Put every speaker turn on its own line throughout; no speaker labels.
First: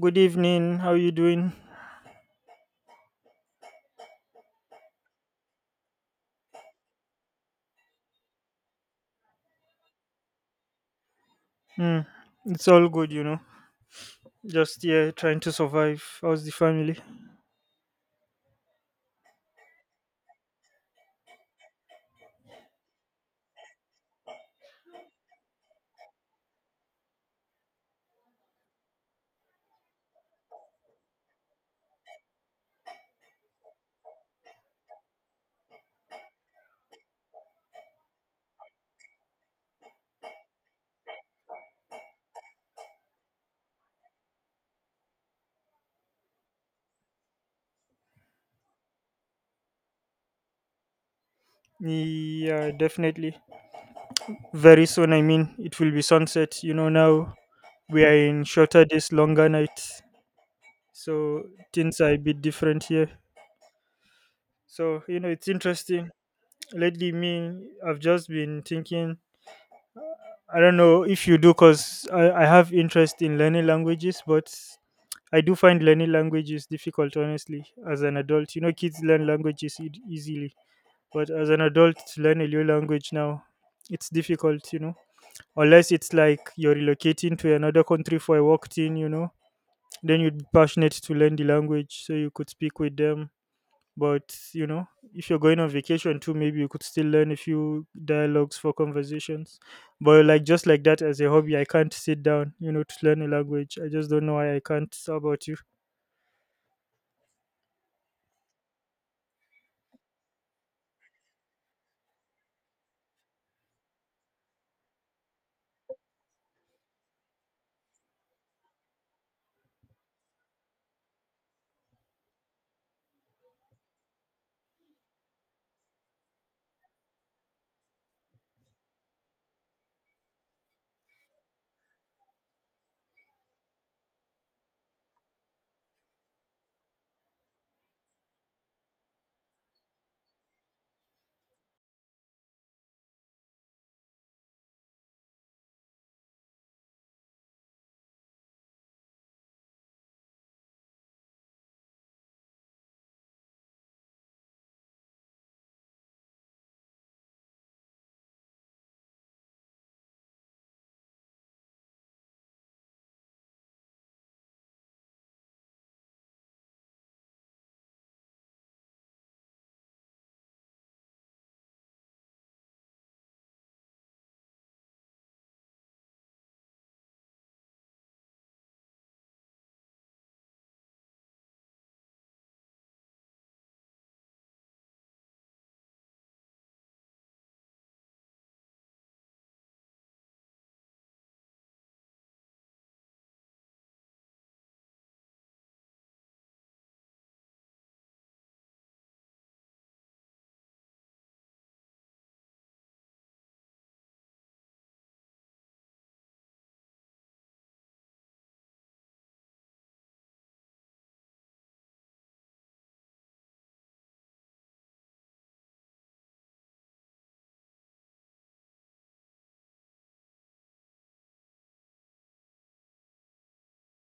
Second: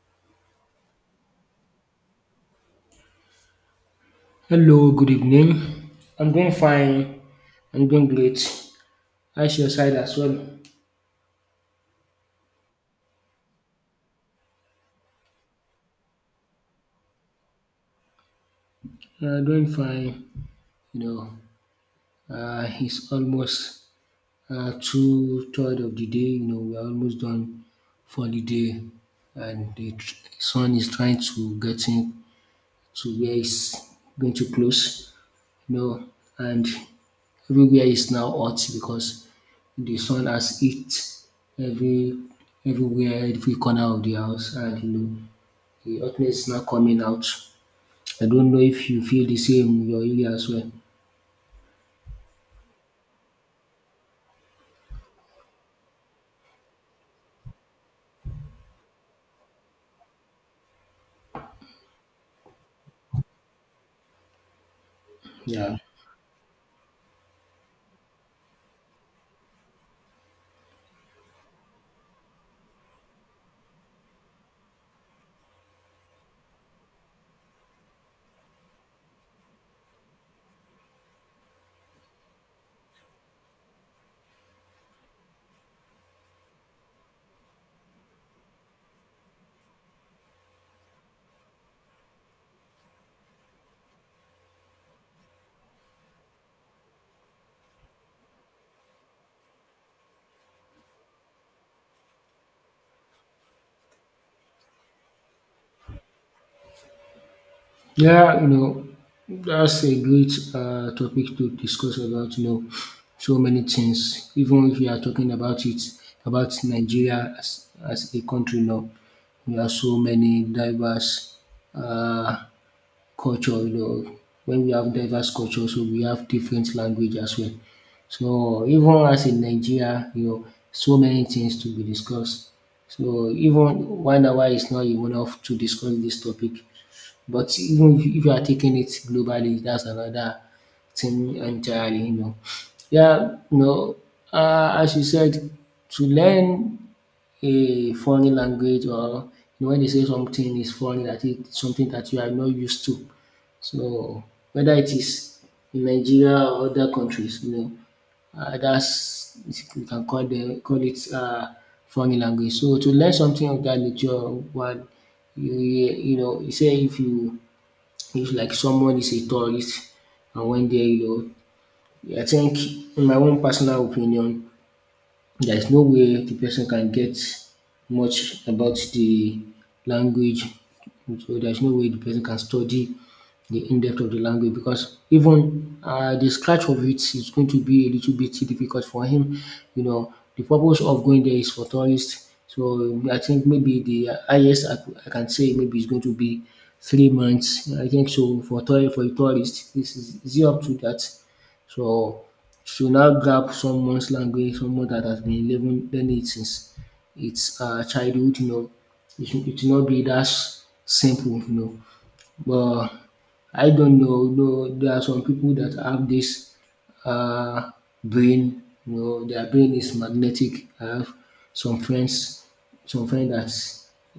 Good evening. How you doing?
Hello, good evening. I'm doing fine. I'm doing great. How's your side as well?
Hmm. It's all good, you know. Just yeah, trying to survive. How's the family?
Doing fine. You it's almost two third of the day. You know, we're almost done for the day, and the sun is trying to get in to where it's going to close. You know, and everywhere is now hot because the sun has hit every everywhere, every corner of the house, and you know, the hotness is now coming out. I don't know if you feel the same in your area as well.
Yeah, definitely. Very soon, it will be sunset. You know, now we are in shorter days, longer nights. So things are a bit different here. So, you know, it's
Yeah.
interesting. Lately, me, I've just been thinking, I don't know if you do, because I have interest in learning languages, but I do find learning languages difficult, honestly, as an adult. You know, kids learn easily, but as an adult, to learn a new language now, it's difficult, you know, unless it's like you're relocating to another country for a work thing, you know, then you'd be passionate to learn the language so you could speak with them. But, you know, if you're going on vacation too, maybe you could still learn a few dialogues for conversations. But, like, just like that as a hobby, I can't sit down, you know, to learn a language. I just don't know why I can't. How about you?
Yeah, you know, that's a great topic to discuss about, you know, so many things. Even if you are talking about it, about Nigeria as a country now, we have so many diverse uh, culture, you know, when we have diverse culture, so we have different language as well. So even as in Nigeria, you know, so many things to be discussed. So even 1 hour is not enough to discuss this topic. But even if you are taking it globally, that's another thing entirely, you know. Yeah, you know, as you said, to learn a foreign language or you know, when they say something is foreign, that is something that you are not used to. So whether it is in Nigeria or other countries, you know, that's we can call it foreign language. So to learn something of that nature while you know you say if you if like someone is a tourist and went there you know I think in my own personal opinion there is no way the person can get much about the language. So there's no way the person can study the in-depth of the language because even the scratch of it is going to be a little bit difficult for him. You know, the purpose of going there is for tourists. So I think maybe the highest I can say maybe is going to be 3 months. I think so for tour for a tourist. Is it up to that? So she will now grab someone's language, someone that has been living learning it since its childhood, you know. It should not be that simple, you know. But I don't know, no, there are some people that have this uh, brain, you know, their brain is magnetic. I have some friends, some friends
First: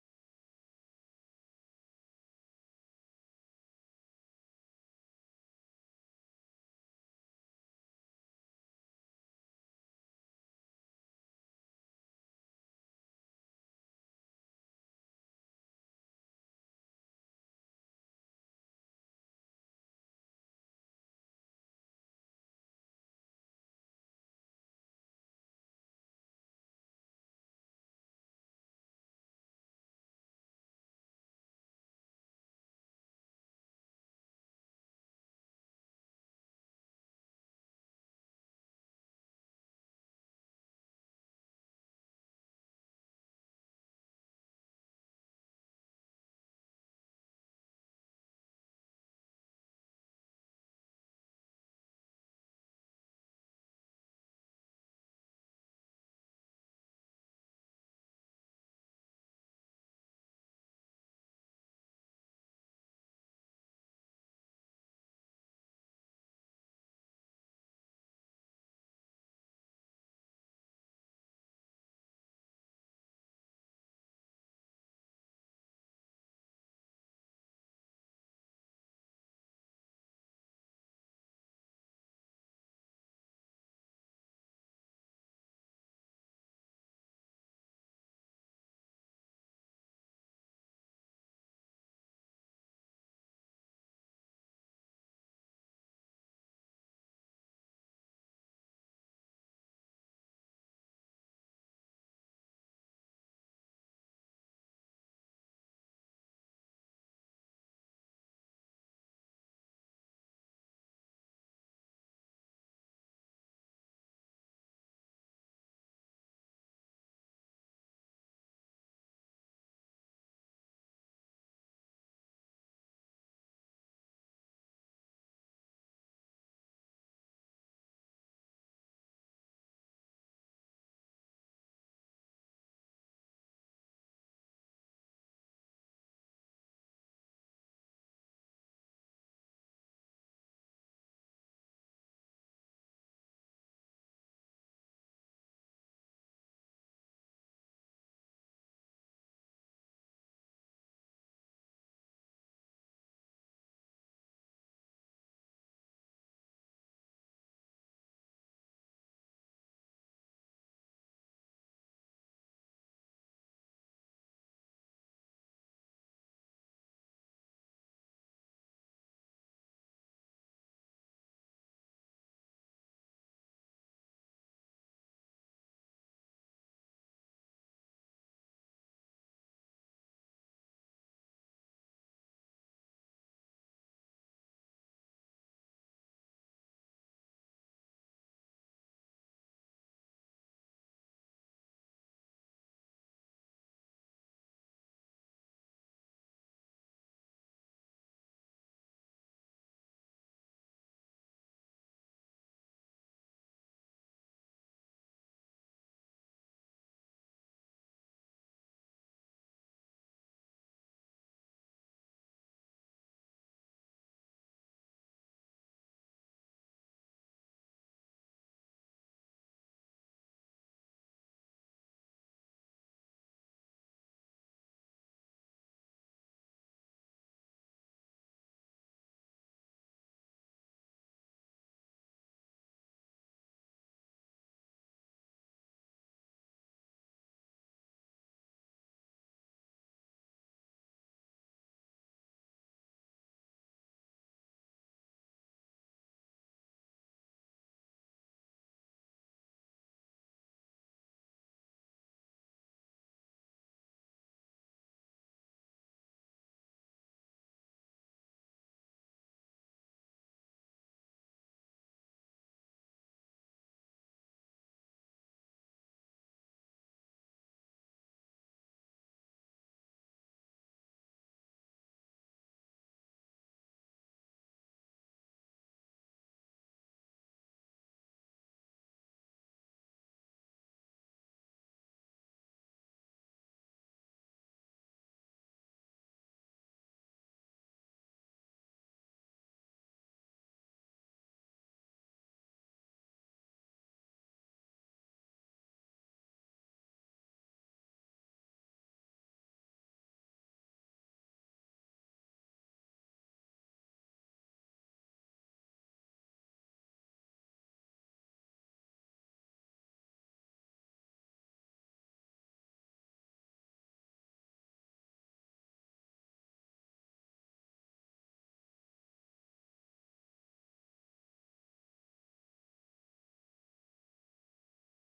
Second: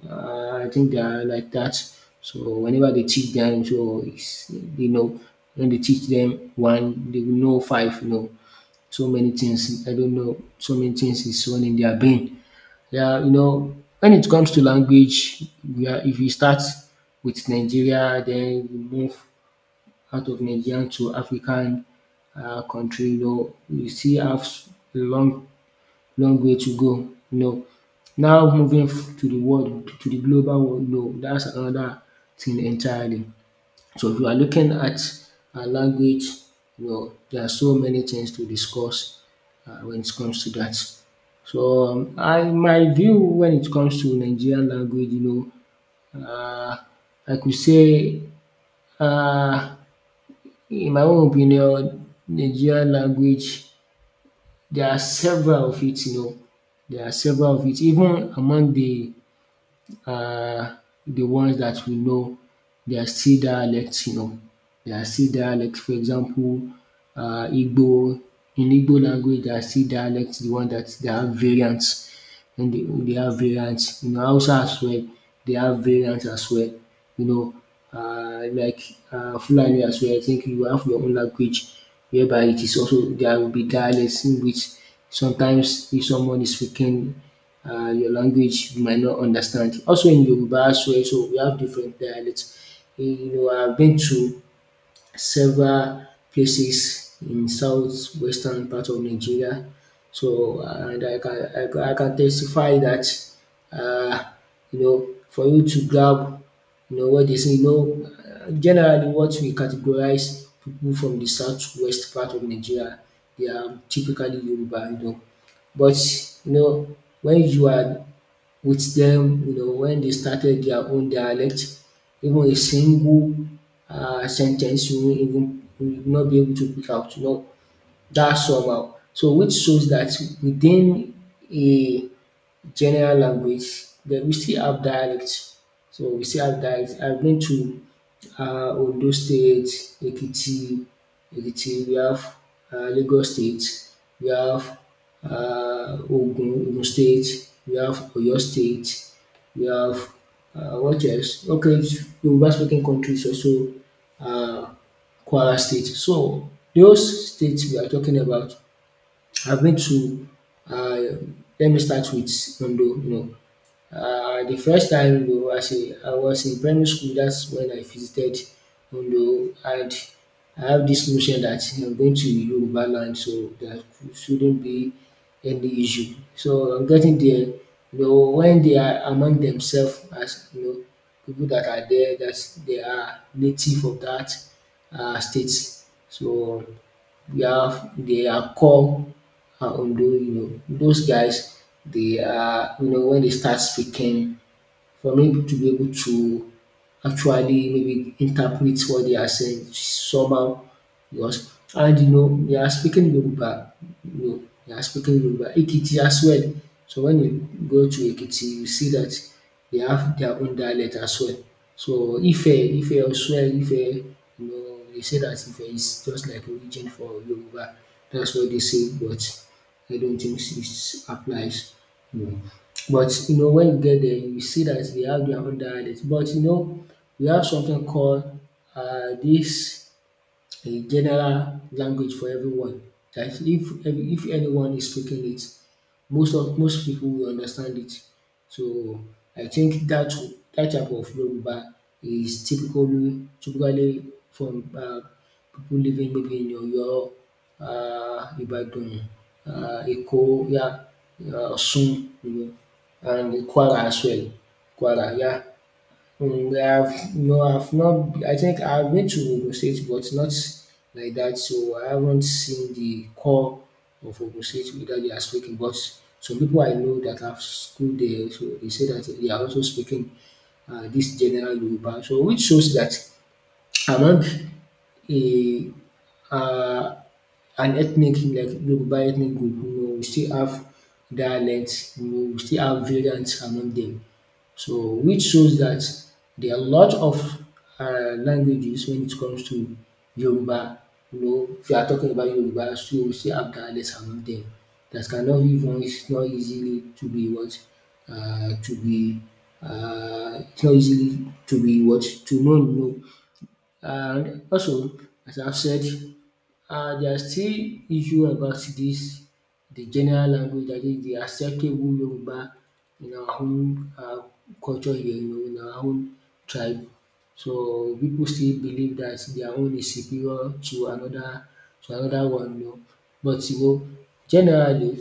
that I think they are like that. So whenever they teach them, so it's, you know, when they teach them one, they will know five, you know so many things, I don't know, so many things is on in their brain. Yeah, you know, when it comes to language, we are, if you start with Nigeria, then you move out of Nigeria to African country, you know, you still have a long, long way to go. You know, now moving to the world, to the global world, no, that's another thing entirely. So if you are looking at language, you know, there are so many things to discuss when it comes to that. So my view when it comes to Nigerian language, you know, I could say, uh, in my own opinion, Nigerian language, there are several of it, you know, there are several of it, even among um the ones that we know. They are still dialects, you know, they are still dialects. For example, Igbo, in Igbo language there are still dialects, the one that there are variants then they have variants. In Hausa as well, they have variants as well. You know, uh, like Fulani as well, I think you have your own language whereby it is also there will be dialects in which sometimes if someone is speaking your language you might not understand. Also in Yoruba as well, so we have different dialects. You know, I've been to several places in southwestern part of Nigeria. So and I can testify that, um you know for you to grab you know what they say you know generally what we categorize people from de southwest part of Nigeria, they are typically Yoruba, you know, but you know when you are with them, you know when they started their own dialect. Even a single sentence, ten you won't even you will not be able to pick out. You know, that's somehow. So which shows that within a general language, then we still have dialects. So we still have dialects. I've been to Ondo State, Ekiti, Ekiti, we have Lagos State, we have Ogun State, we have Oyo State, we have what else? Okay, Yoruba speaking countries also um Kwara State. So those states we are talking about I've been to, uh, let me start with Ondo. You know, the first time you know, I was in primary school, that's when I visited Ondo, and I have this notion that I'm going to Yoruba land, so there shouldn't be any issue. So I'm getting there. You know, when they are among themselves, as you know, people that are there, that they are native of that state. So we have they are called Ondo, you know, those guys, they are, you know, when they start speaking, for me to be able to actually maybe interpret what they are saying somehow because and you know they are speaking Yoruba, you know they are speaking Yoruba, Ekiti as well. So when you go to Ekiti you see that they have their own dialect as well. So Ife as well, Ife you know they say that Ife is just like origin for Yoruba, that's what they say but I don't think it applies. You know. But you know when you get there you see that they have their own dialect but you know we have something called this a general language for everyone. That if anyone is speaking it most of most pipu will understand it. So I think dat type of Yoruba is typically from pipu living maybe in Oyo, Ibadan, Eko, yeah, Osun, you know and Kwara as well. Kwara, yeah. I've no, I've not. I think I've been to Ogun State, but not like that. So I haven't seen the core of Ogun State whether they are speaking. But some people I know that have schooled there, so they say that they are also speaking this general Yoruba. So which shows that among a uh, an ethnic like Yoruba ethnic group. You know, we still have dialects. You know, we still have variants among them. So which shows that there are a lot of languages when it comes to Yoruba. You know, if you are talking about Yoruba, so you still have dialects among them that cannot even it's not easily to be what to be it's not easily to be what to know. Know. And also, as I've said, there are still issue about this. The general language dat is the acceptable Yoruba in our own culture here you know, in our own tribe. So people still believe that their own is superior to another one, you know. But you know generally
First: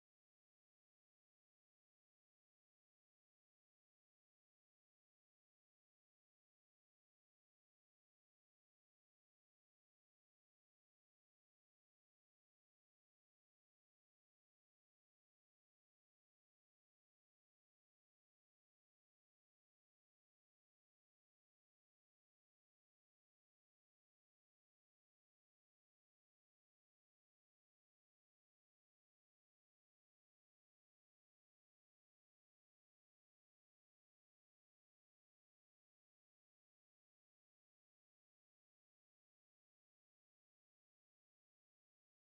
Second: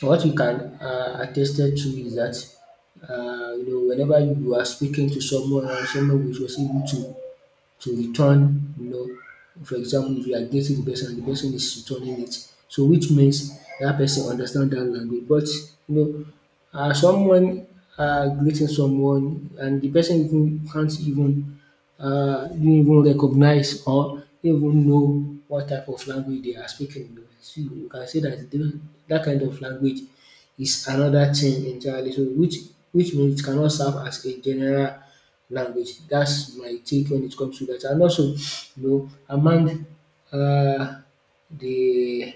what we can attested to is that, you know whenever you are speaking to someone someone which with to to return you know for example if you are dating the person and the person is returning it so which means that person understand that language but you know someone greeting someone and the person even can't even didn't even recognize or didn't even know what type of language they are speaking. You know. So you can say dat that kind of language is another thing entirely so which means it cannot serve as a general language. That's my take when it comes to that. And also, you know, among uh, the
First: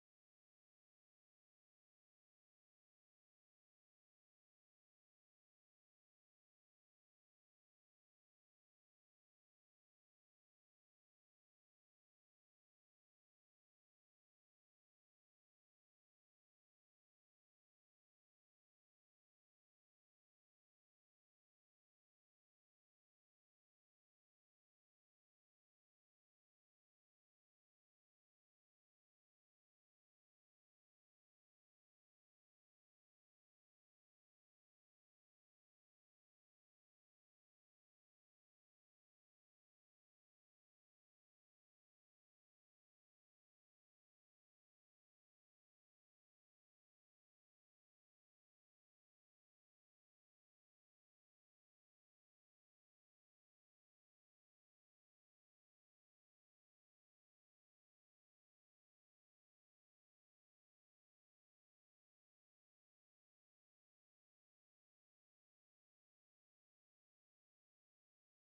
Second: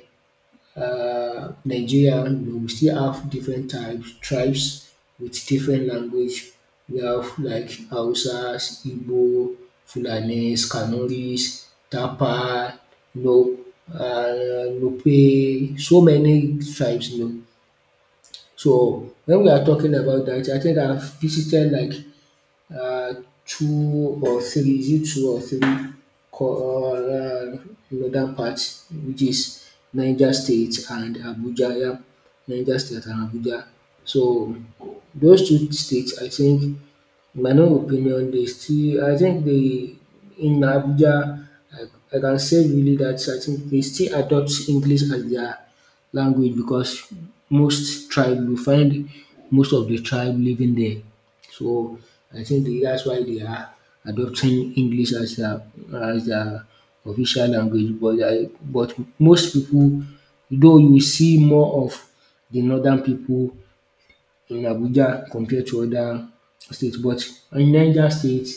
Nigerian, you know, we still have different types, tribes with different language. We have like Hausas, Igbo, Fulanis, Kanoris, Tapa, you know, Nupe, so many tribes, you know. So when we are talking about that, I think I've visited like uh, is it two or three co- uh, northern parts, which is Niger State and Abuja. Yeah, Niger State and Abuja. So those two states, I think in my own opinion, they still I think they in Abuja I can say really that I think they still adopt English as their language because most tribe you find most of the tribe living there. So I think they, that's why they are adopting English as their official language. But most people, though you see more of the northern people so, in Abuja compared to other states. But in Niger State,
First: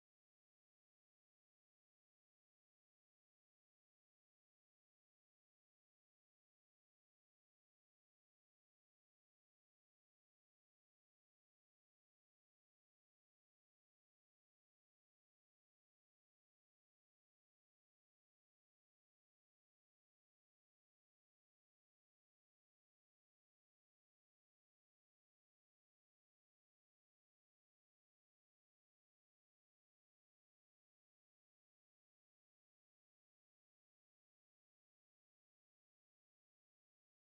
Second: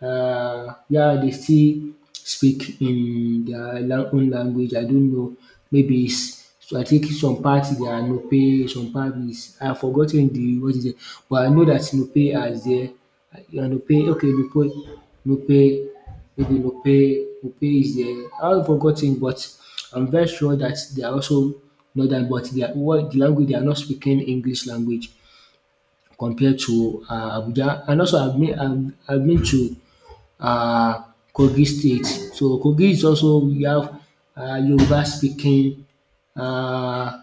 yeah, they still speak in their own language. I don't know, maybe is, I think some parts they are Nupe, some part is, I have forgotten, the what is it, but I know that Nupe are there. Yeah, Nupe, okay, Nupe, Nupe, maybe Nupe is there. I have forgotten, but I'm very sure that they are also northern, but their what de language, they are not speaking English language compared to Abuja. And also I've been, I've been to um Kogi State. So Kogi is also, we have Yoruba speaking, um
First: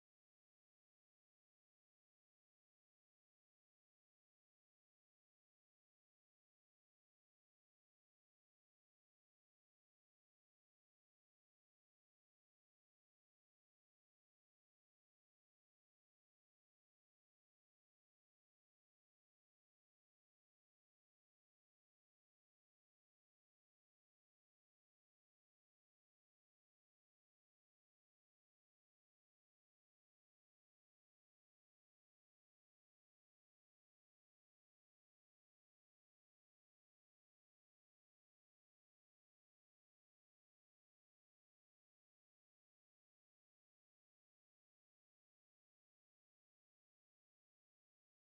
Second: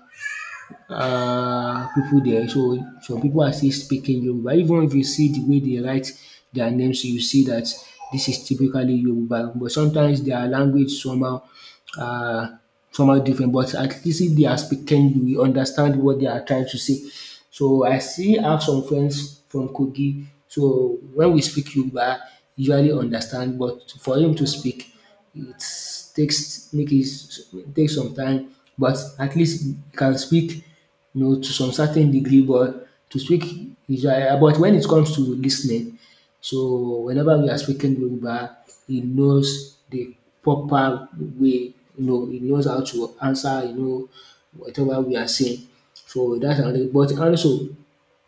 People there. So some people are still speaking Yoruba. Even if you see the way they write their names, you see that this is typically Yoruba, but sometimes their language somehow, uh, somehow different. But at least if they are speaking, you will understand what they are trying to say. So I still have some friends from Kogi, so when we speak Yoruba, usually understand, but for him to speak it, takes make it take some time, but at least you can speak, you know, to some certain degree. But to speak is but when it comes to listening, so whenever we are speaking Yoruba, he knows the proper way. You know, he knows how to answer, you know, whatever we are saying. So that's another. But also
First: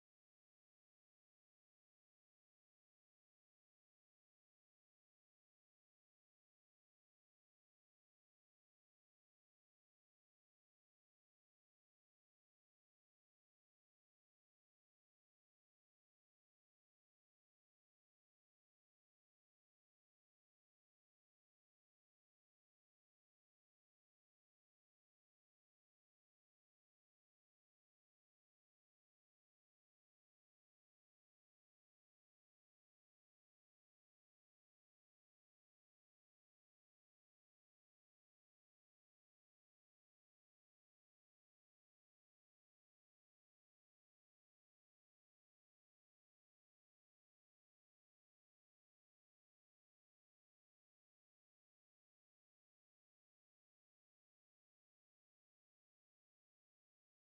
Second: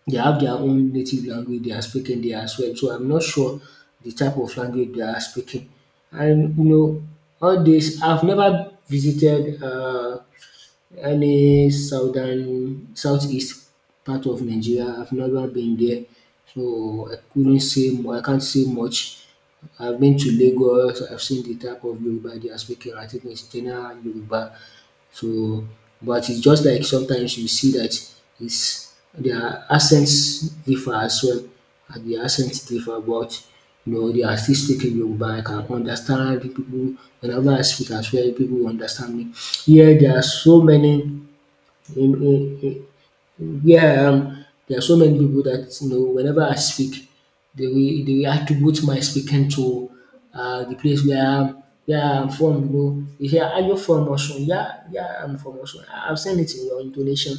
they have their own native language they are speaking there as well. So I'm not sure the type of language they are speaking. And you know, all this, I've never visited any southern, southeast part of Nigeria. I've never been there, so I couldn't say. I can't say much. I've been to Lagos. I've seen the type of Yoruba they are speaking. I think it's general Yoruba. So, but it's just like sometimes you see that it's their accents differ as well, and the accents differ, but you know they are still speaking Yoruba. I can understand the people, whenever I speak as well, people will understand me. Here there are so many, in where I am, there are so many people that, you know, whenever I speak, they will, they will attribute my speaking to the place where I am from. You know, they say, "Are you from Osun?" Yeah, yeah, I'm from Osun. I've seen it in your intonation.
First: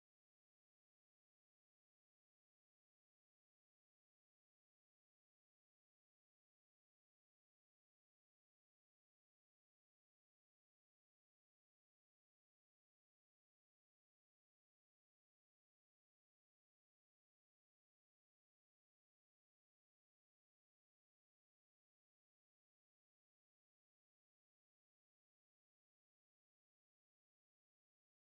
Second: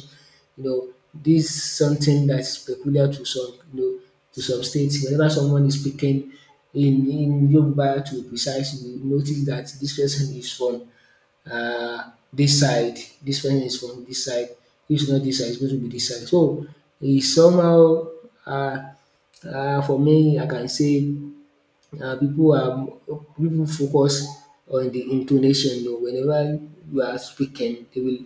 You know, this is something that's peculiar to some, you know, to some states. Whenever someone is speaking in Yoruba, to be precise, you notice that this person is from um dis side, dis person is from dis side, if it's not dis side, it's going to be dis side. So, e somehow, for me I can say, pipu are, people focus on the intonation, whenever you are speaking, they will,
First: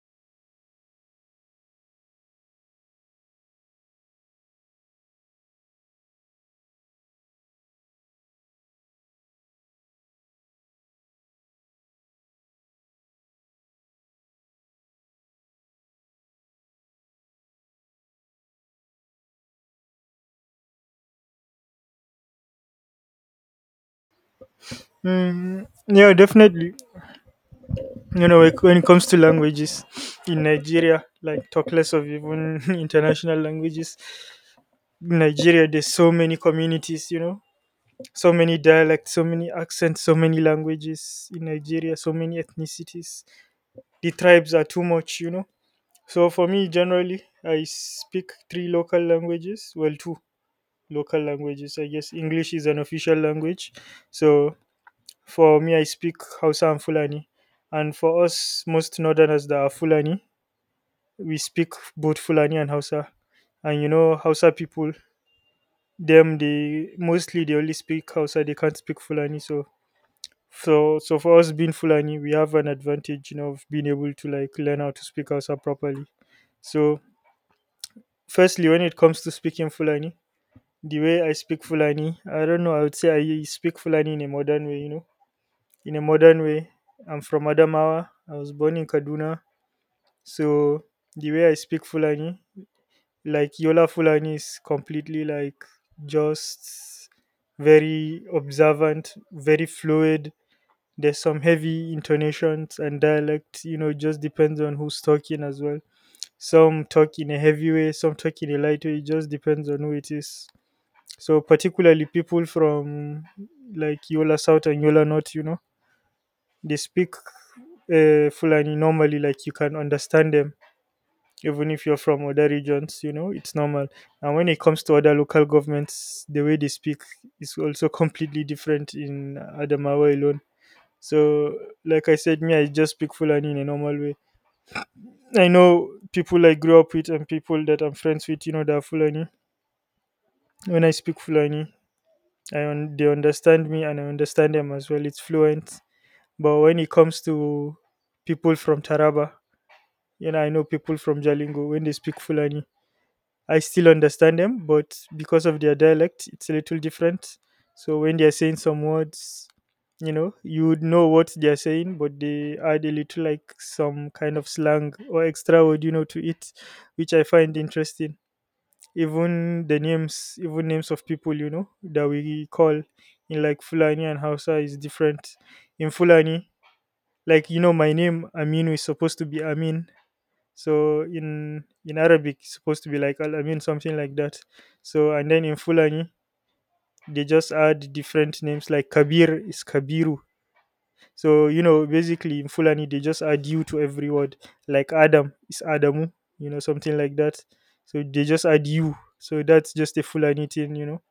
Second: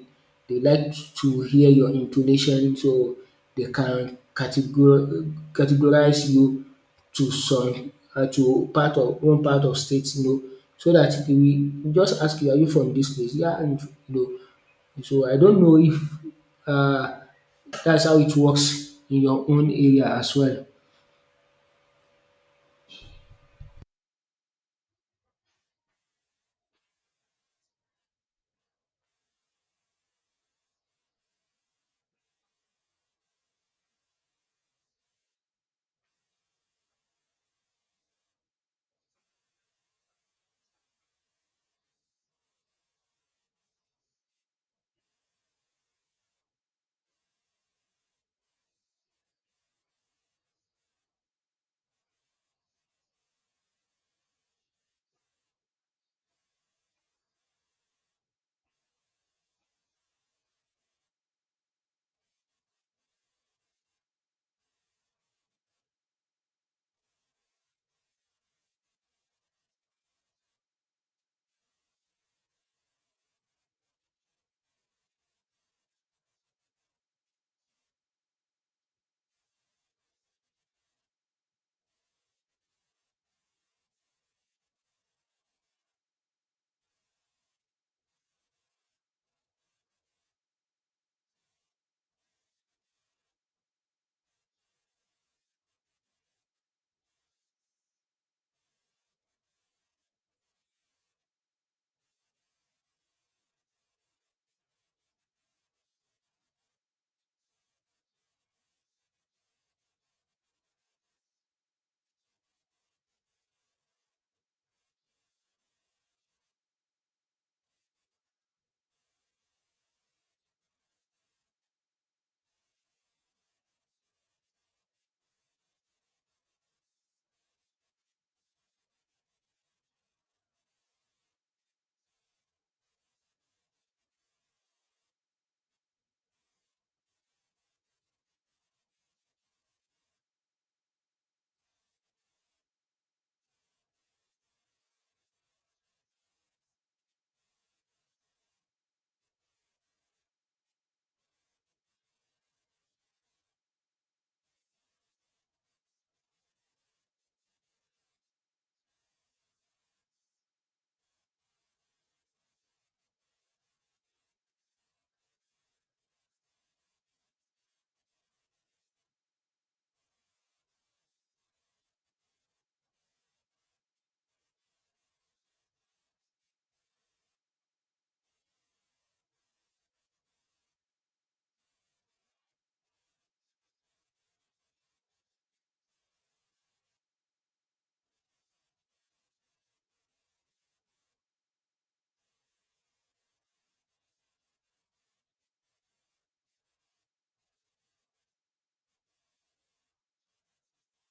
they like to hear your intonation, so they can categorize you to some, to part of one part of state, you know, so that they will just ask, you are you from this place? Yeah, and you know, so I don't know if, um dats how it works in your own area as well.
Mm, yeah, definitely. You know, like, when it comes to languages in Nigeria, like talk less of even international languages. In Nigeria, there's so many communities. You know, so many dialects, so many accents, so many languages in Nigeria, so many ethnicities. The tribes are too much. You know, so for me, generally, I speak three local languages. Well, two local languages. I guess English is an official language, so for me, I speak Hausa and Fulani. And for us, most northerners that are Fulani, we speak both Fulani and Hausa. And you know, Hausa people, them they mostly they only speak Hausa. They can't speak Fulani. So, so for us being Fulani, we have an advantage, you know, of being able to like learn how to speak Hausa properly. So, firstly, when it comes to speaking Fulani, the way I speak Fulani, I don't know. I would say I speak Fulani in a modern way, you know, in a modern way. I'm from Adamawa. I was born in Kaduna. So the way I speak Fulani, like Yola Fulani, is completely like just very observant, very fluid. There's some heavy intonations and dialect, you know, it just depends on who's talking as well. Some talk in a heavy way, some talk in a light way, it just depends on who it is. So particularly people from like Yola South and Yola North, you know, they speak Fulani normally, like you can understand them, even if you're from other regions, you know, it's normal. And when it comes to other local governments, the way they speak is also completely different in Adamawa alone. So, like I said, me, I just speak Fulani in a normal way. I know people I grew up with and people that I'm friends with, you know, that are Fulani. When I speak Fulani, they understand me and I understand them as well. It's fluent. But when it comes to people from Taraba, and I know people from Jalingo, when they speak Fulani, I still understand them, but because of their dialect, it's a little different. So when they're saying some words, you know, you would know what they're saying, but they add a little like some kind of slang or extra word, you know, to it, which I find interesting. Even the names, even names of people, you know, that we call in like Fulani and Hausa is different. In Fulani, like you know, my name Aminu is supposed to be Amin, so in Arabic, it's supposed to be like Al Amin, something like that. So and then in Fulani, they just add different names like Kabir is Kabiru. So you know, basically in Fulani, they just add you to every word. Like Adam is Adamu, you know, something like that. So they just add you. So that's just a Fulani thing, you know.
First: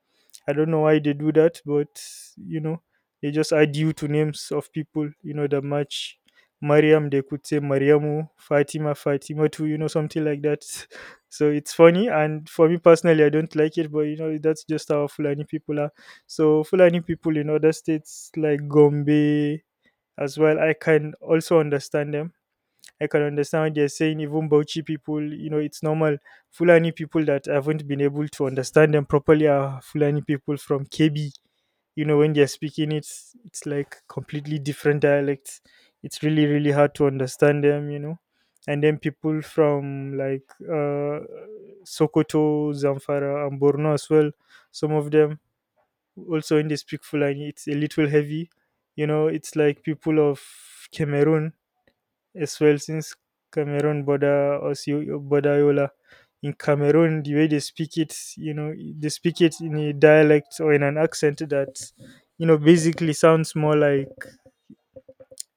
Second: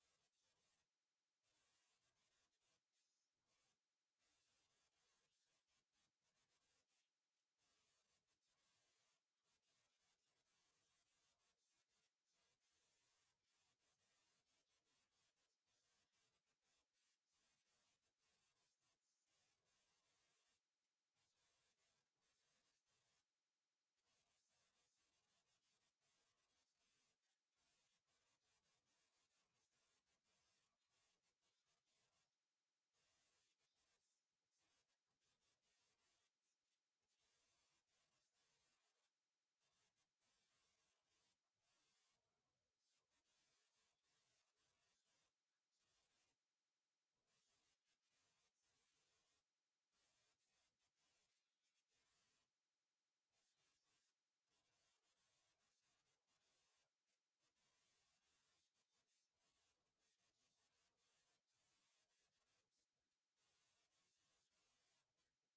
I don't know why they do that, but you know, they just add you to names of people, you know, that match. Mariam, they could say Mariamu, Fatima, Fatima too, you know, something like that. So it's funny, and for me personally, I don't like it, but you know, that's just how Fulani people are. So Fulani people in other states like Gombe as well, I can also understand them. I can understand what they're saying. Even Bauchi people, you know, it's normal. Fulani people that haven't been able to understand them properly are Fulani people from KB. You know, when they're speaking, it's like completely different dialects. It's really hard to understand them. You know, and then people from like Sokoto, Zamfara, and Borno as well. Some of them also when they speak Fulani, it's a little heavy. You know, it's like people of Cameroon as well, since Cameroon border Osio Bodayola. In Cameroon, the way they speak it, you know, they speak it in a dialect or in an accent that, you know, basically sounds more like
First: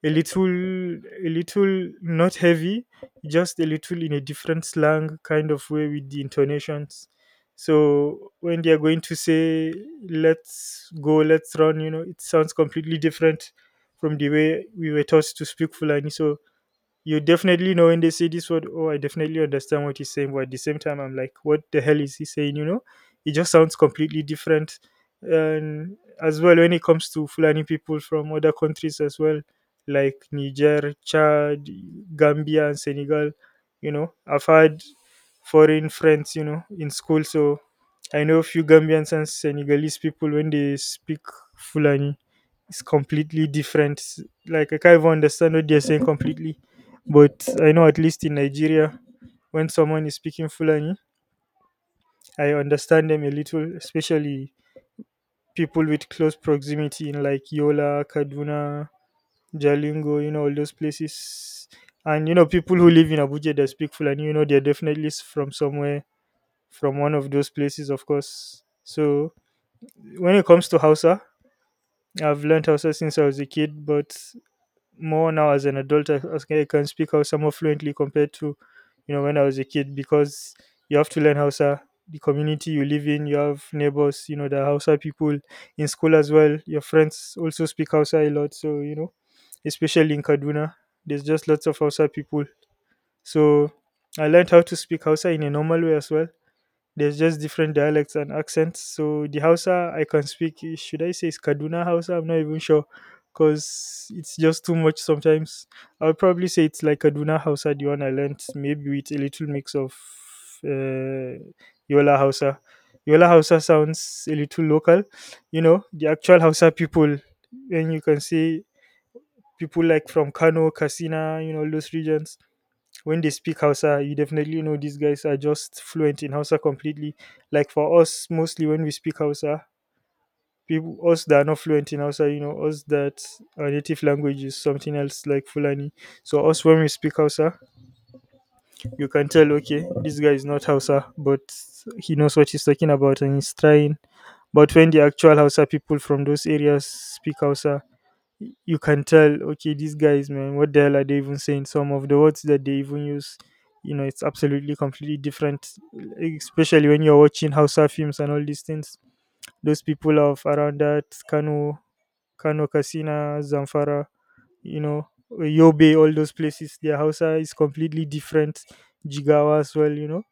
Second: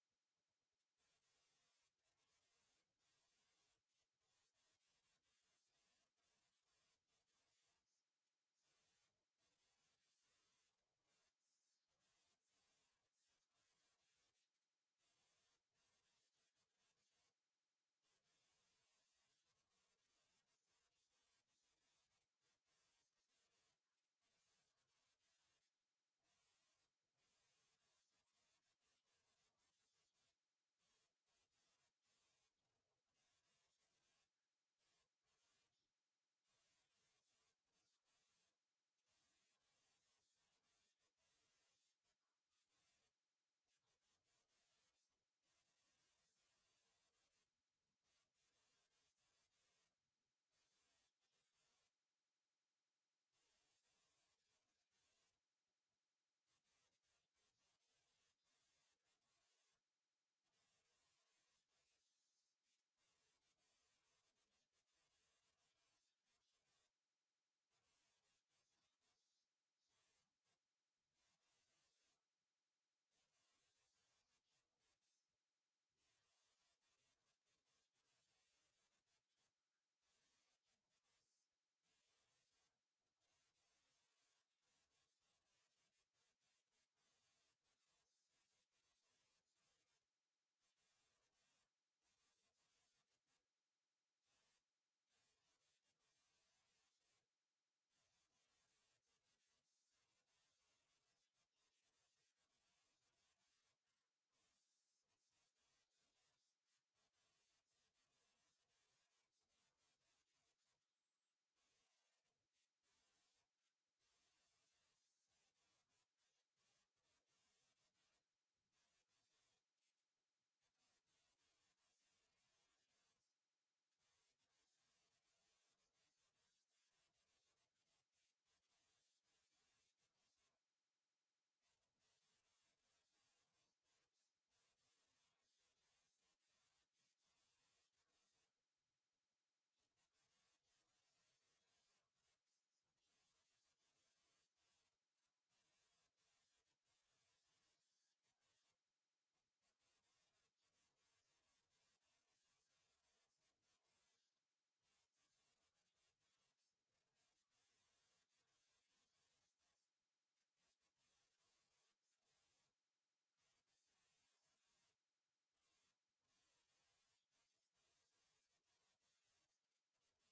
a little not heavy, just a little in a different slang kind of way with the intonations. So when they are going to say "let's go," "let's run," you know, it sounds completely different from the way we were taught to speak Fulani. So you definitely know when they say this word, oh, I definitely understand what he's saying, but at the same time, I'm like, what the hell is he saying? You know, it just sounds completely different. And as well, when it comes to Fulani people from other countries as well, like Niger, Chad, Gambia, and Senegal, you know, I've had foreign friends, you know, in school, so I know a few Gambians and Senegalese people. When they speak Fulani, it's completely different. Like I can't even understand what they're saying completely. But I know at least in Nigeria, when someone is speaking Fulani, I understand them a little, especially people with close proximity in like Yola, Kaduna, Jalingo, you know, all those places. And you know, people who live in Abuja that speak Fulani, you know, they're definitely from somewhere, from one of those places, of course. So when it comes to Hausa, I've learned Hausa since I was a kid, but more now as an adult, I can speak Hausa more fluently compared to you know when I was a kid, because you have to learn Hausa, the community you live in, you have neighbors, you know, the Hausa people, in school as well your friends also speak Hausa a lot, so you know, especially in Kaduna, there's just lots of Hausa people, so I learned how to speak Hausa in a normal way as well. There's just different dialects and accents. So the Hausa I can speak, eh, should I say it's Kaduna Hausa? I'm not even sure because it's just too much sometimes. I would probably say it's like Kaduna Hausa, the one I learnt, maybe with a little mix of uh, Yola Hausa. Yola Hausa sounds a little local, you know, the actual Hausa people, and you can see people like from Kano, Kasina, you know, those regions. When they speak Hausa, you definitely know these guys are just fluent in Hausa completely. Like for us, mostly when we speak Hausa, people us that are not fluent in Hausa, you know, us that our native language is something else like Fulani. So us when we speak Hausa, you can tell okay, this guy is not Hausa, but he knows what he's talking about and he's trying. But when the actual Hausa people from those areas speak Hausa, you can tell okay these guys, man, what the hell are they even saying? Some of the words that they even use, you know, it's absolutely completely different, like, especially when you're watching Hausa films and all these things. Those people of around that Kano, Kasina, Zamfara, you know, Yobe, all those places, their Hausa is completely different. Jigawa as well, you know.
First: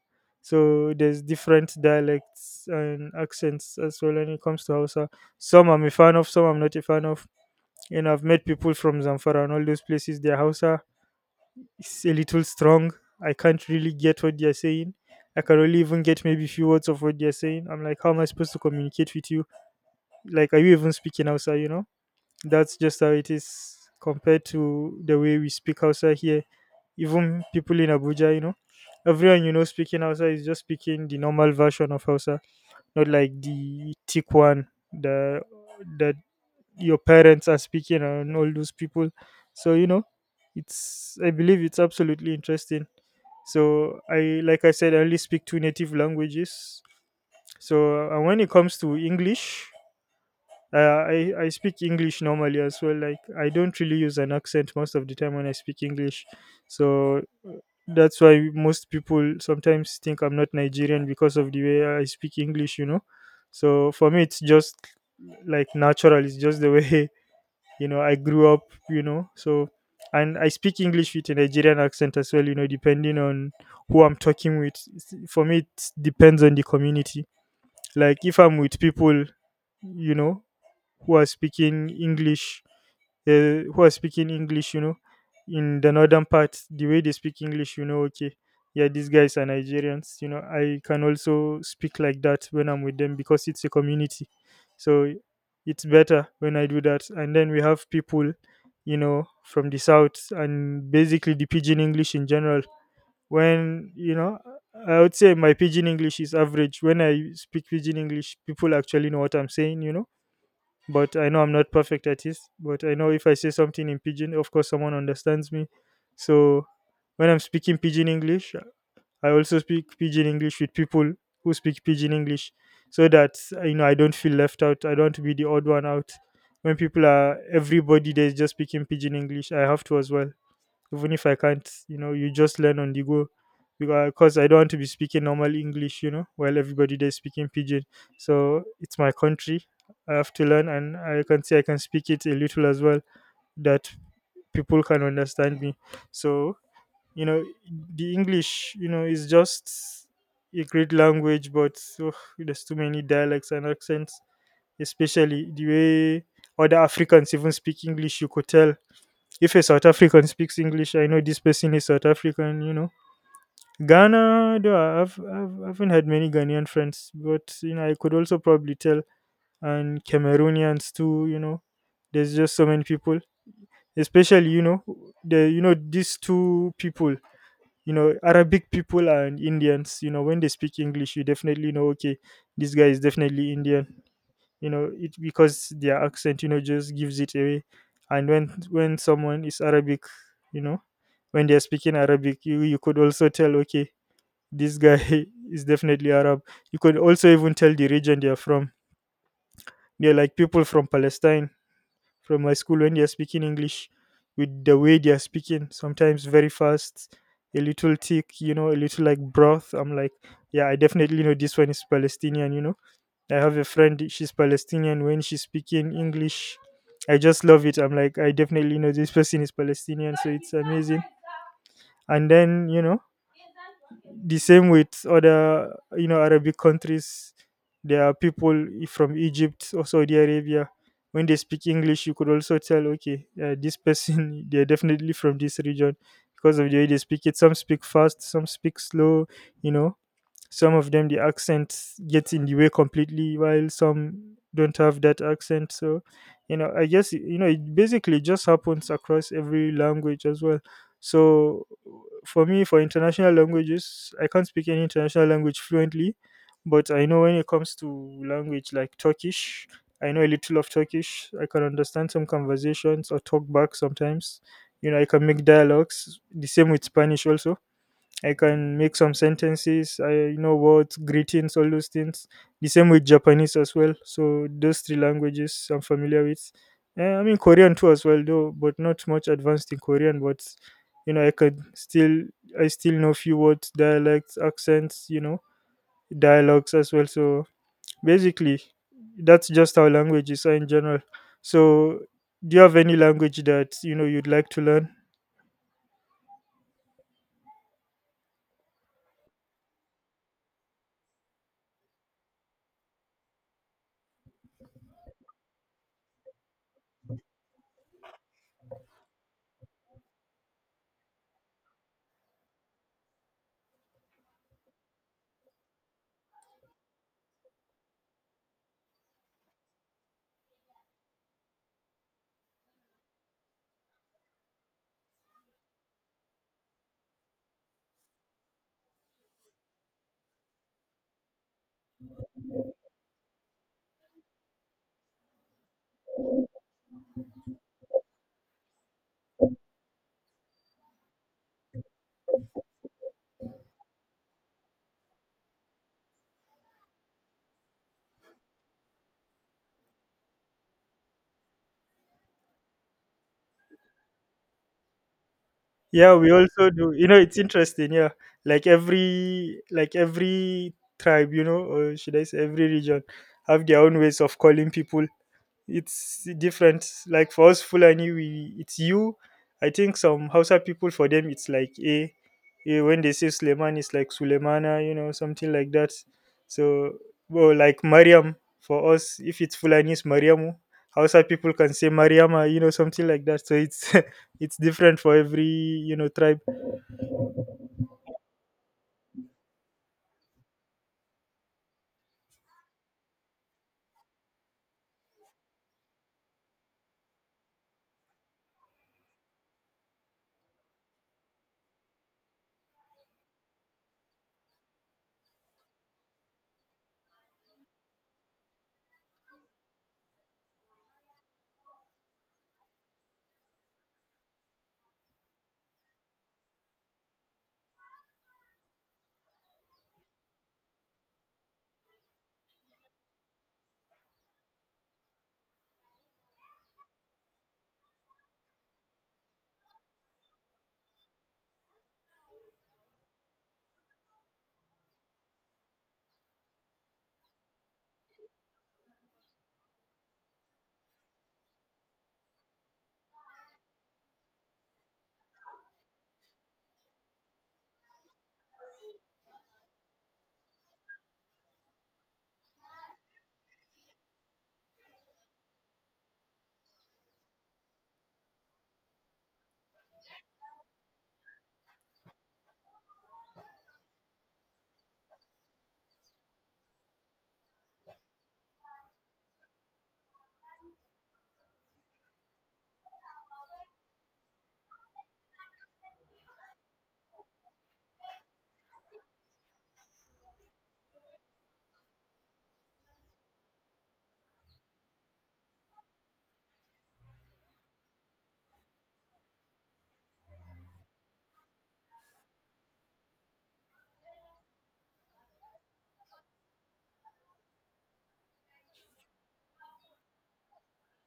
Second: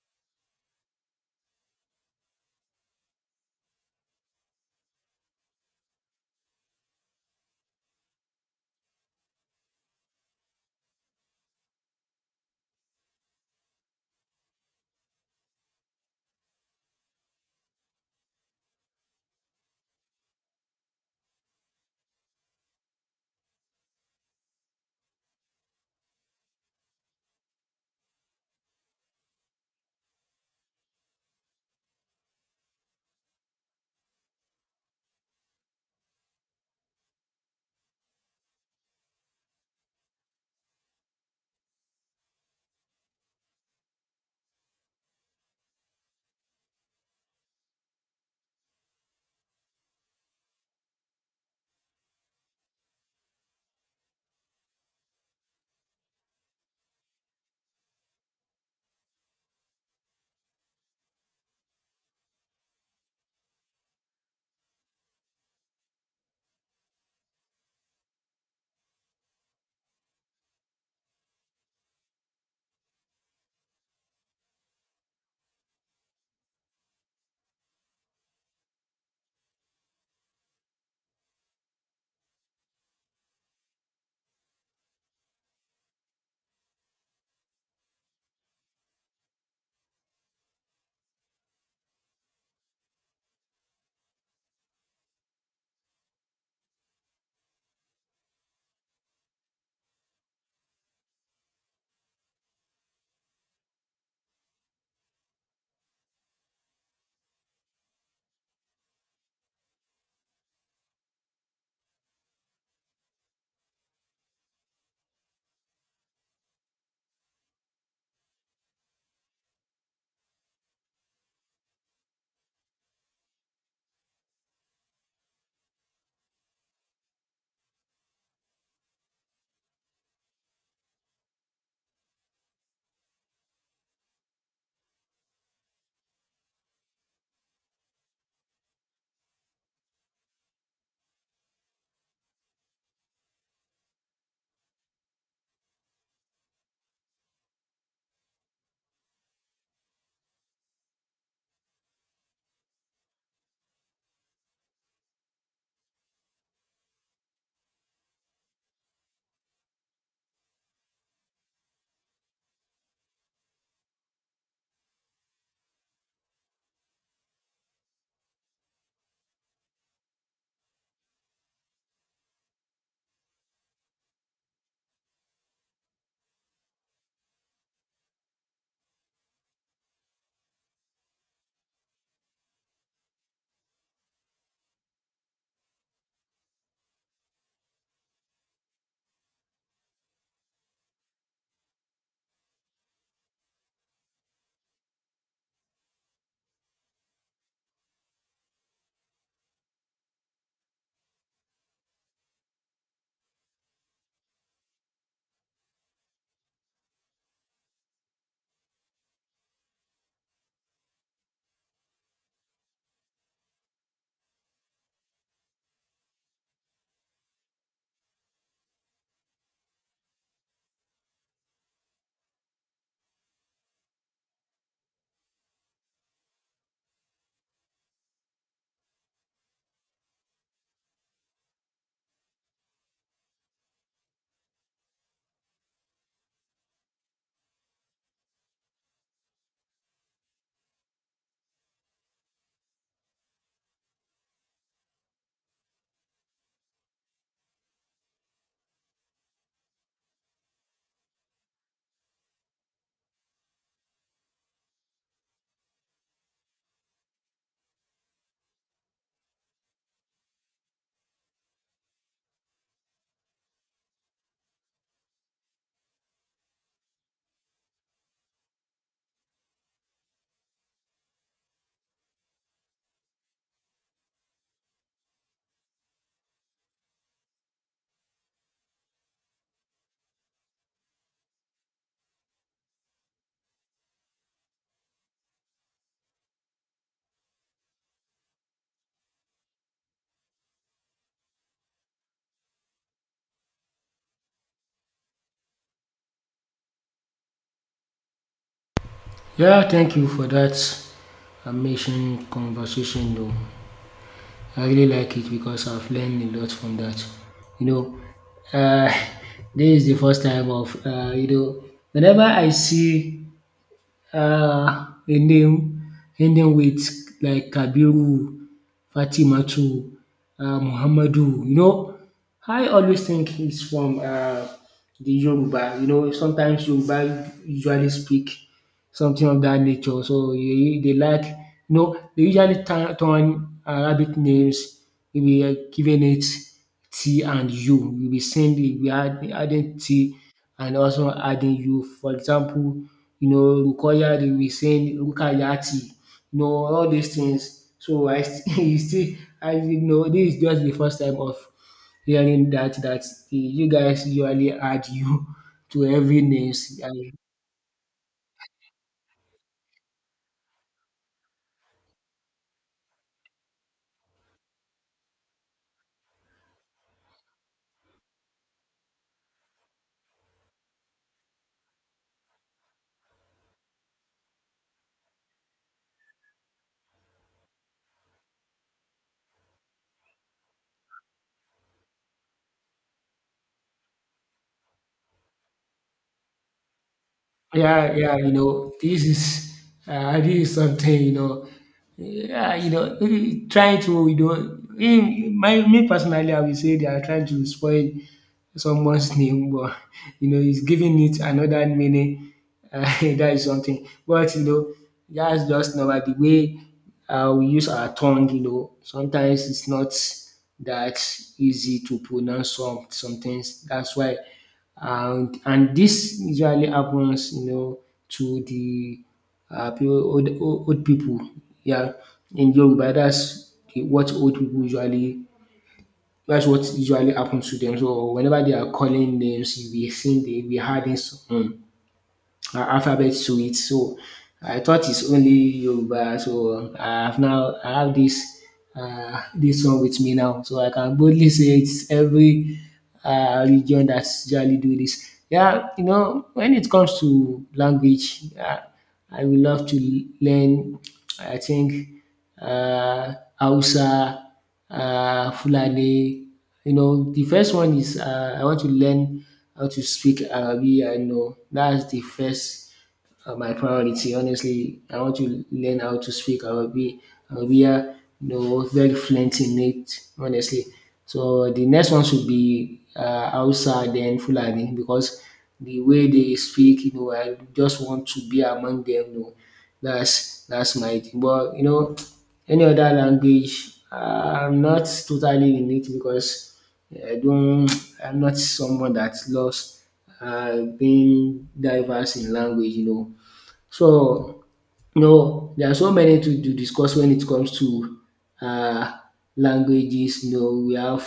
So there's different dialects and accents as well when it comes to Hausa. Some I'm a fan of, some I'm not a fan of. And I've met people from Zamfara and all those places. Their Hausa is a little strong. I can't really get what they're saying. I can only even get maybe a few words of what they're saying. I'm like, how am I supposed to communicate with you? Like, are you even speaking Hausa? You know, that's just how it is compared to the way we speak Hausa here. Even people in Abuja, everyone speaking Hausa is just speaking the normal version of Hausa, not like the thick one, the that your parents are speaking and all those people. So, you know it's I believe it's absolutely interesting. So, I like I said, I only speak two native languages. So, when it comes to English, I speak English normally as well. Like, I don't really use an accent most of the time when I speak English. So, uh, that's why most people sometimes think I'm not Nigerian because of the way I speak English. So for me, it's just, like, natural. It's just the way I grew up you know so and I speak English with a Nigerian accent as well, depending on who I'm talking with. For me, it depends on the community. Like, if I'm with people you know who are speaking english who are speaking English, in the northern part, the way they speak English, okay, yeah, these guys are Nigerians. I can also speak like that when I'm with them because it's a community. So it's better when I do that. And then we have people, from the south, and basically the pidgin English in general. When, I would say my pidgin English is average. When I speak pidgin English, people actually know what I'm saying, but I know I'm not perfect at it. But I know if I say something in pidgin, of course someone understands me. So when I'm speaking pidgin English, I also speak pidgin English with people who speak pidgin English, so that I don't feel left out. I don't want to be the odd one out. When people are everybody there is just speaking pidgin English, I have to as well, even if I can't, you just learn on the go. Because I don't want to be speaking normal English, while everybody there is speaking pidgin. So it's my country. I have to learn, and I can say I can speak it a little as well, that people can understand me. So, you know, the English, is just a great language, but ugh, there's too many dialects and accents, especially the way other Africans even speak English. You could tell, if a South African speaks English, I know this person is South African. Ghana, though, I haven't had many Ghanaian friends, but, I could also probably tell, and Cameroonians too. There's just so many people, especially, these two people, Arabic people and Indians, when they speak English, you definitely know, okay, this guy is definitely Indian. You know it because their accent, just gives it away. And when someone is Arabic, you know when they're speaking Arabic, you could also tell, okay, this guy is definitely Arab. You could also even tell the region they're from. They're like people from Palestine from my school. When they're speaking English, with the way they're speaking, sometimes very fast, a little thick, a little like broth, I'm like, yeah, I definitely know this one is Palestinian. I have a friend, she's Palestinian. When she's speaking English, I just love it. I'm like, I definitely know this person is Palestinian, so it's amazing. And then, the same with other, Arabic countries. There are people from Egypt or Saudi Arabia. When they speak English, you could also tell, okay, this person, they're definitely from this region because of the way they speak it. Some speak fast, some speak slow, you know some of them, the accent gets in the way completely, while some don't have that accent. So, I guess, it basically just happens across every language as well. So, for me, for international languages, I can't speak any international language fluently, but I know when it comes to language like Turkish, I know a little of Turkish. I can understand some conversations or talk back sometimes. I can make dialogues. The same with Spanish also, I can make some sentences. I know words, greetings, all those things. The same with Japanese as well. So those three languages I'm familiar with. I mean, Korean too as well, though, but not much advanced in Korean. But you know, I could still I still know few words, dialects, accents. Dialogues as well. So basically, that's just how languages are in general. So, do you have any language that you'd like to learn?
Yeah, thank you for that amazing conversation. Though I really like it because I've learned a lot from that. You know, uh, this is the first time of, you know, whenever I see her name ending with like Kabiru, Fatimatu, Muhammadu. You know, I always think it's from the Yoruba. You know, sometimes Yoruba usually speak something of that nature. So they like, you know, they usually turn Arabic names, maybe giving it T and U. You'll be saying, you adding T and also adding you. For example, you know, Rukoya, they will sing Rukayati, you know, all these things. So I still, you still, I, you know, this is just the first time of hearing that, that you guys usually add you to
Yeah,
every
we also
names.
do.
And
It's interesting. Yeah, like every tribe, or should I say every region, have their own ways of calling people. It's different. Like for us Fulani, we it's you. I think some Hausa people, for them it's like a when they say Suleiman, it's like Sulemana, something like that. So, well, like Mariam for us, if it's Fulani it's Mariamu. Hausa people can say Mariama, something like that. So it's it's different for every, tribe.
yeah, yeah, you know, this is something, you know, yeah, you know, really trying to, you know, in, my, me personally, I will say they are trying to spoil someone's name, but you know, he's giving it another meaning. That is something. But you know, that's just normal. The way we use our tongue, you know, sometimes it's not that easy to pronounce some things. That's why, and this usually happens, you know, to the people, old people. Yeah, in Yoruba, what old people usually, that's what usually happens to them. So whenever they are calling names, you'll be seeing they be adding some alphabet to it. So I thought it's only Yoruba. So I have now, I have this this one with me now. So I can boldly say it's every region that's usually do this. Yeah, you know, when it comes to language, I would love to learn, I think uh Hausa, Fulani, you know. The first one is, I want to learn how to speak Arabic, I know. That's the first, my priority. Honestly, I want to learn how to speak Arabic, Arabia, you know, very fluent in it, honestly. So the next one should be Hausa, then Fulani, because the way they speak, you know, I just want to be among them. You know, that's my thing. But you know, any other language, I'm not totally in it, because I don't. I'm not someone that loves being diverse in language. You know, so, you know, there are so many to discuss when it comes to uh, languages. You know, we have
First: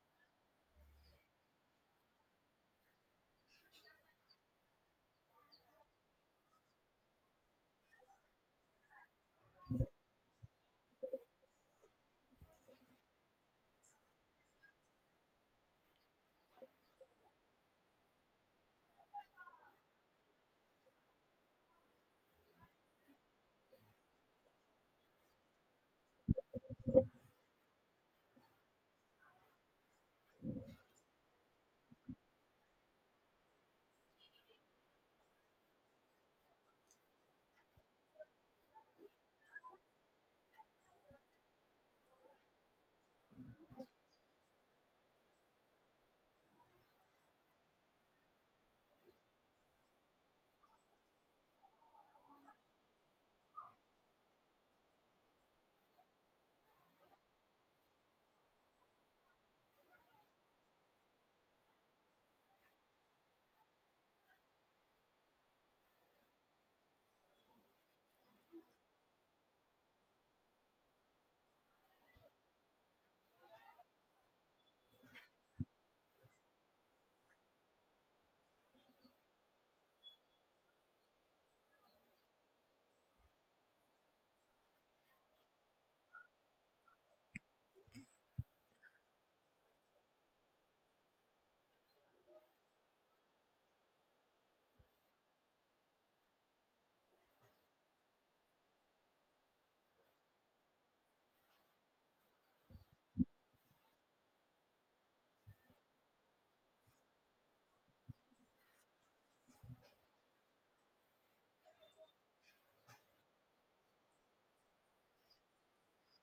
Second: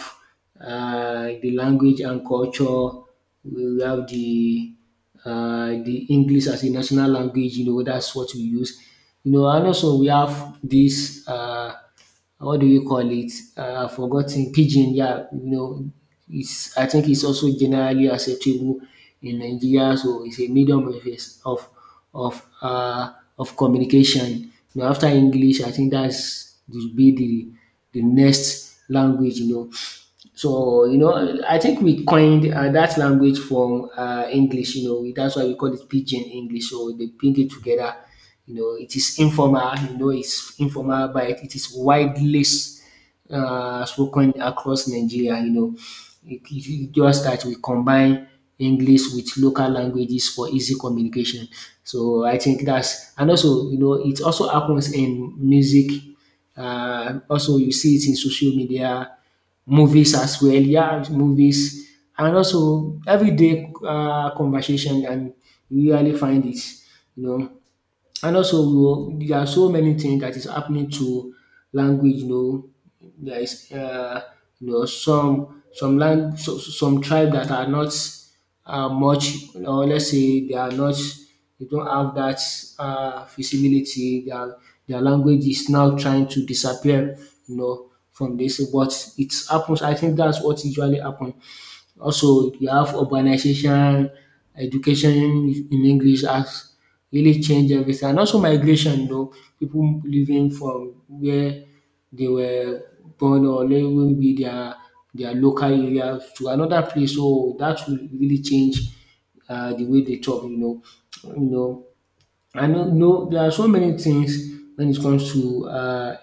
the language and culture. We have the English as a national language. You know, that's what we use. You know, and also we have this. What do you call it? I've forgotten, pidgin. Yeah, you know, it's, I think it's also generally acceptable in Nigeria. So it's a medium of of communication. You know, after English, I think that's will be the next language. You know, so, you know, I think we coined that language from English, you know, that's why we call it pidgin English. So they bring it together. You know, it is informal, you know, it's informal, but it is widely spoken across Nigeria, you know. It just that we combine English with local languages for easy communication. So I think that's, and also, you know, it also happens in music. Also, you see it in social media, movies as well. Yeah, movies, and also everyday conversation. And you rarely find it, you know. And also we will, there are so many things that is happening to language, you know. There is, you know, some tribe that are not much, or let's say they are not, they don't have that feasibility. Their language is now trying to disappear, you know, from this, but it happens, I think that's what usually happen. Also, you have urbanization, education in English has really changed everything, and also migration, you know, people living from where they were born, or maybe their local area to another place. So that will really change the way they talk, you know. You know, I know there are so many things when it comes to uh,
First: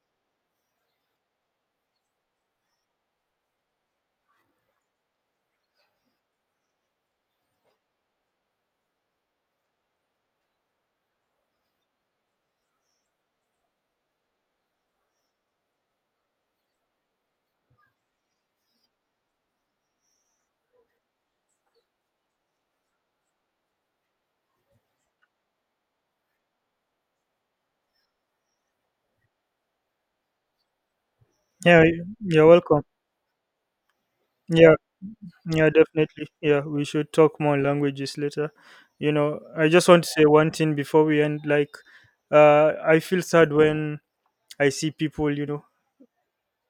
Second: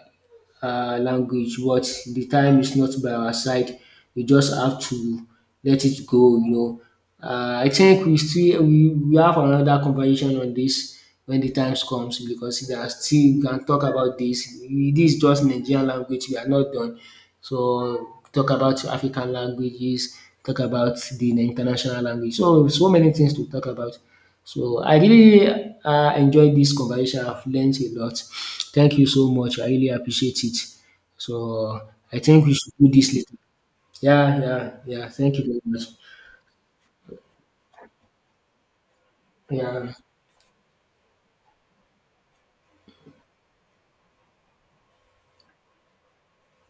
uh, language, but the time is not by our side. We just have to let it go, you know. I think we still, we have another conversation on this when the time comes, because there are still we can talk about this. This is just Nigerian language. We are not done. So talk about African languages, talk about the international language. So so many things to talk about. So I really enjoyed this conversation. I've learned a lot. Thank you so much. I really appreciate it. So
Yeah,
I think
you're
we should
welcome.
do this later. Yeah, yeah,
Yeah.
yeah. Thank you very
Yeah,
much.
definitely. Yeah, we should talk more on languages later. I just
Yeah.
want to say one thing before we end. Like, I feel sad when I see people,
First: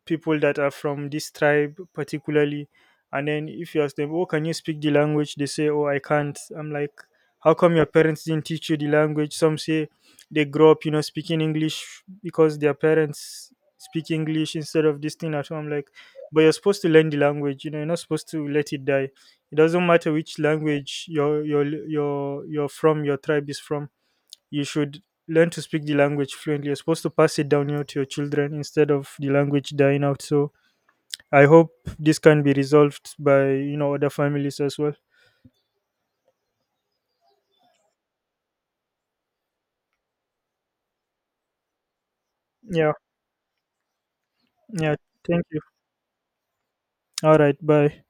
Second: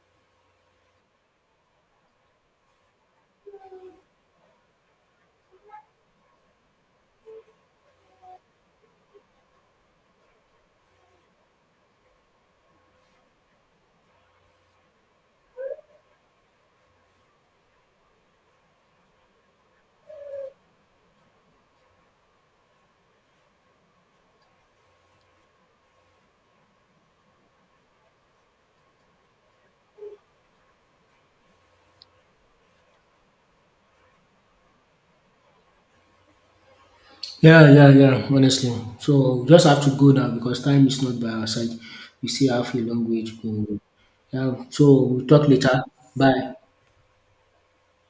people that are from this tribe particularly. And then if you ask them, oh, can you speak the language, they say, oh, I can't. I'm like, how come your parents didn't teach you the language? Some say they grow up speaking English because their parents speak English instead of this thing at home. I'm like, but you're supposed to learn the language, you're not supposed to let it die. It doesn't matter which language you're from, your tribe is from. You should learn to speak the language fluently. You're supposed to pass it down, to your children, instead of the language dying out. So I hope this can be resolved by other families as well.
Yeah, yeah, yeah. Honestly. So we just have to go now because time is not by our side. We still have a
Yeah,
long way to go. Yeah. So
yeah.
we'll
Thank
talk
you.
later. Bye.
All right. Bye.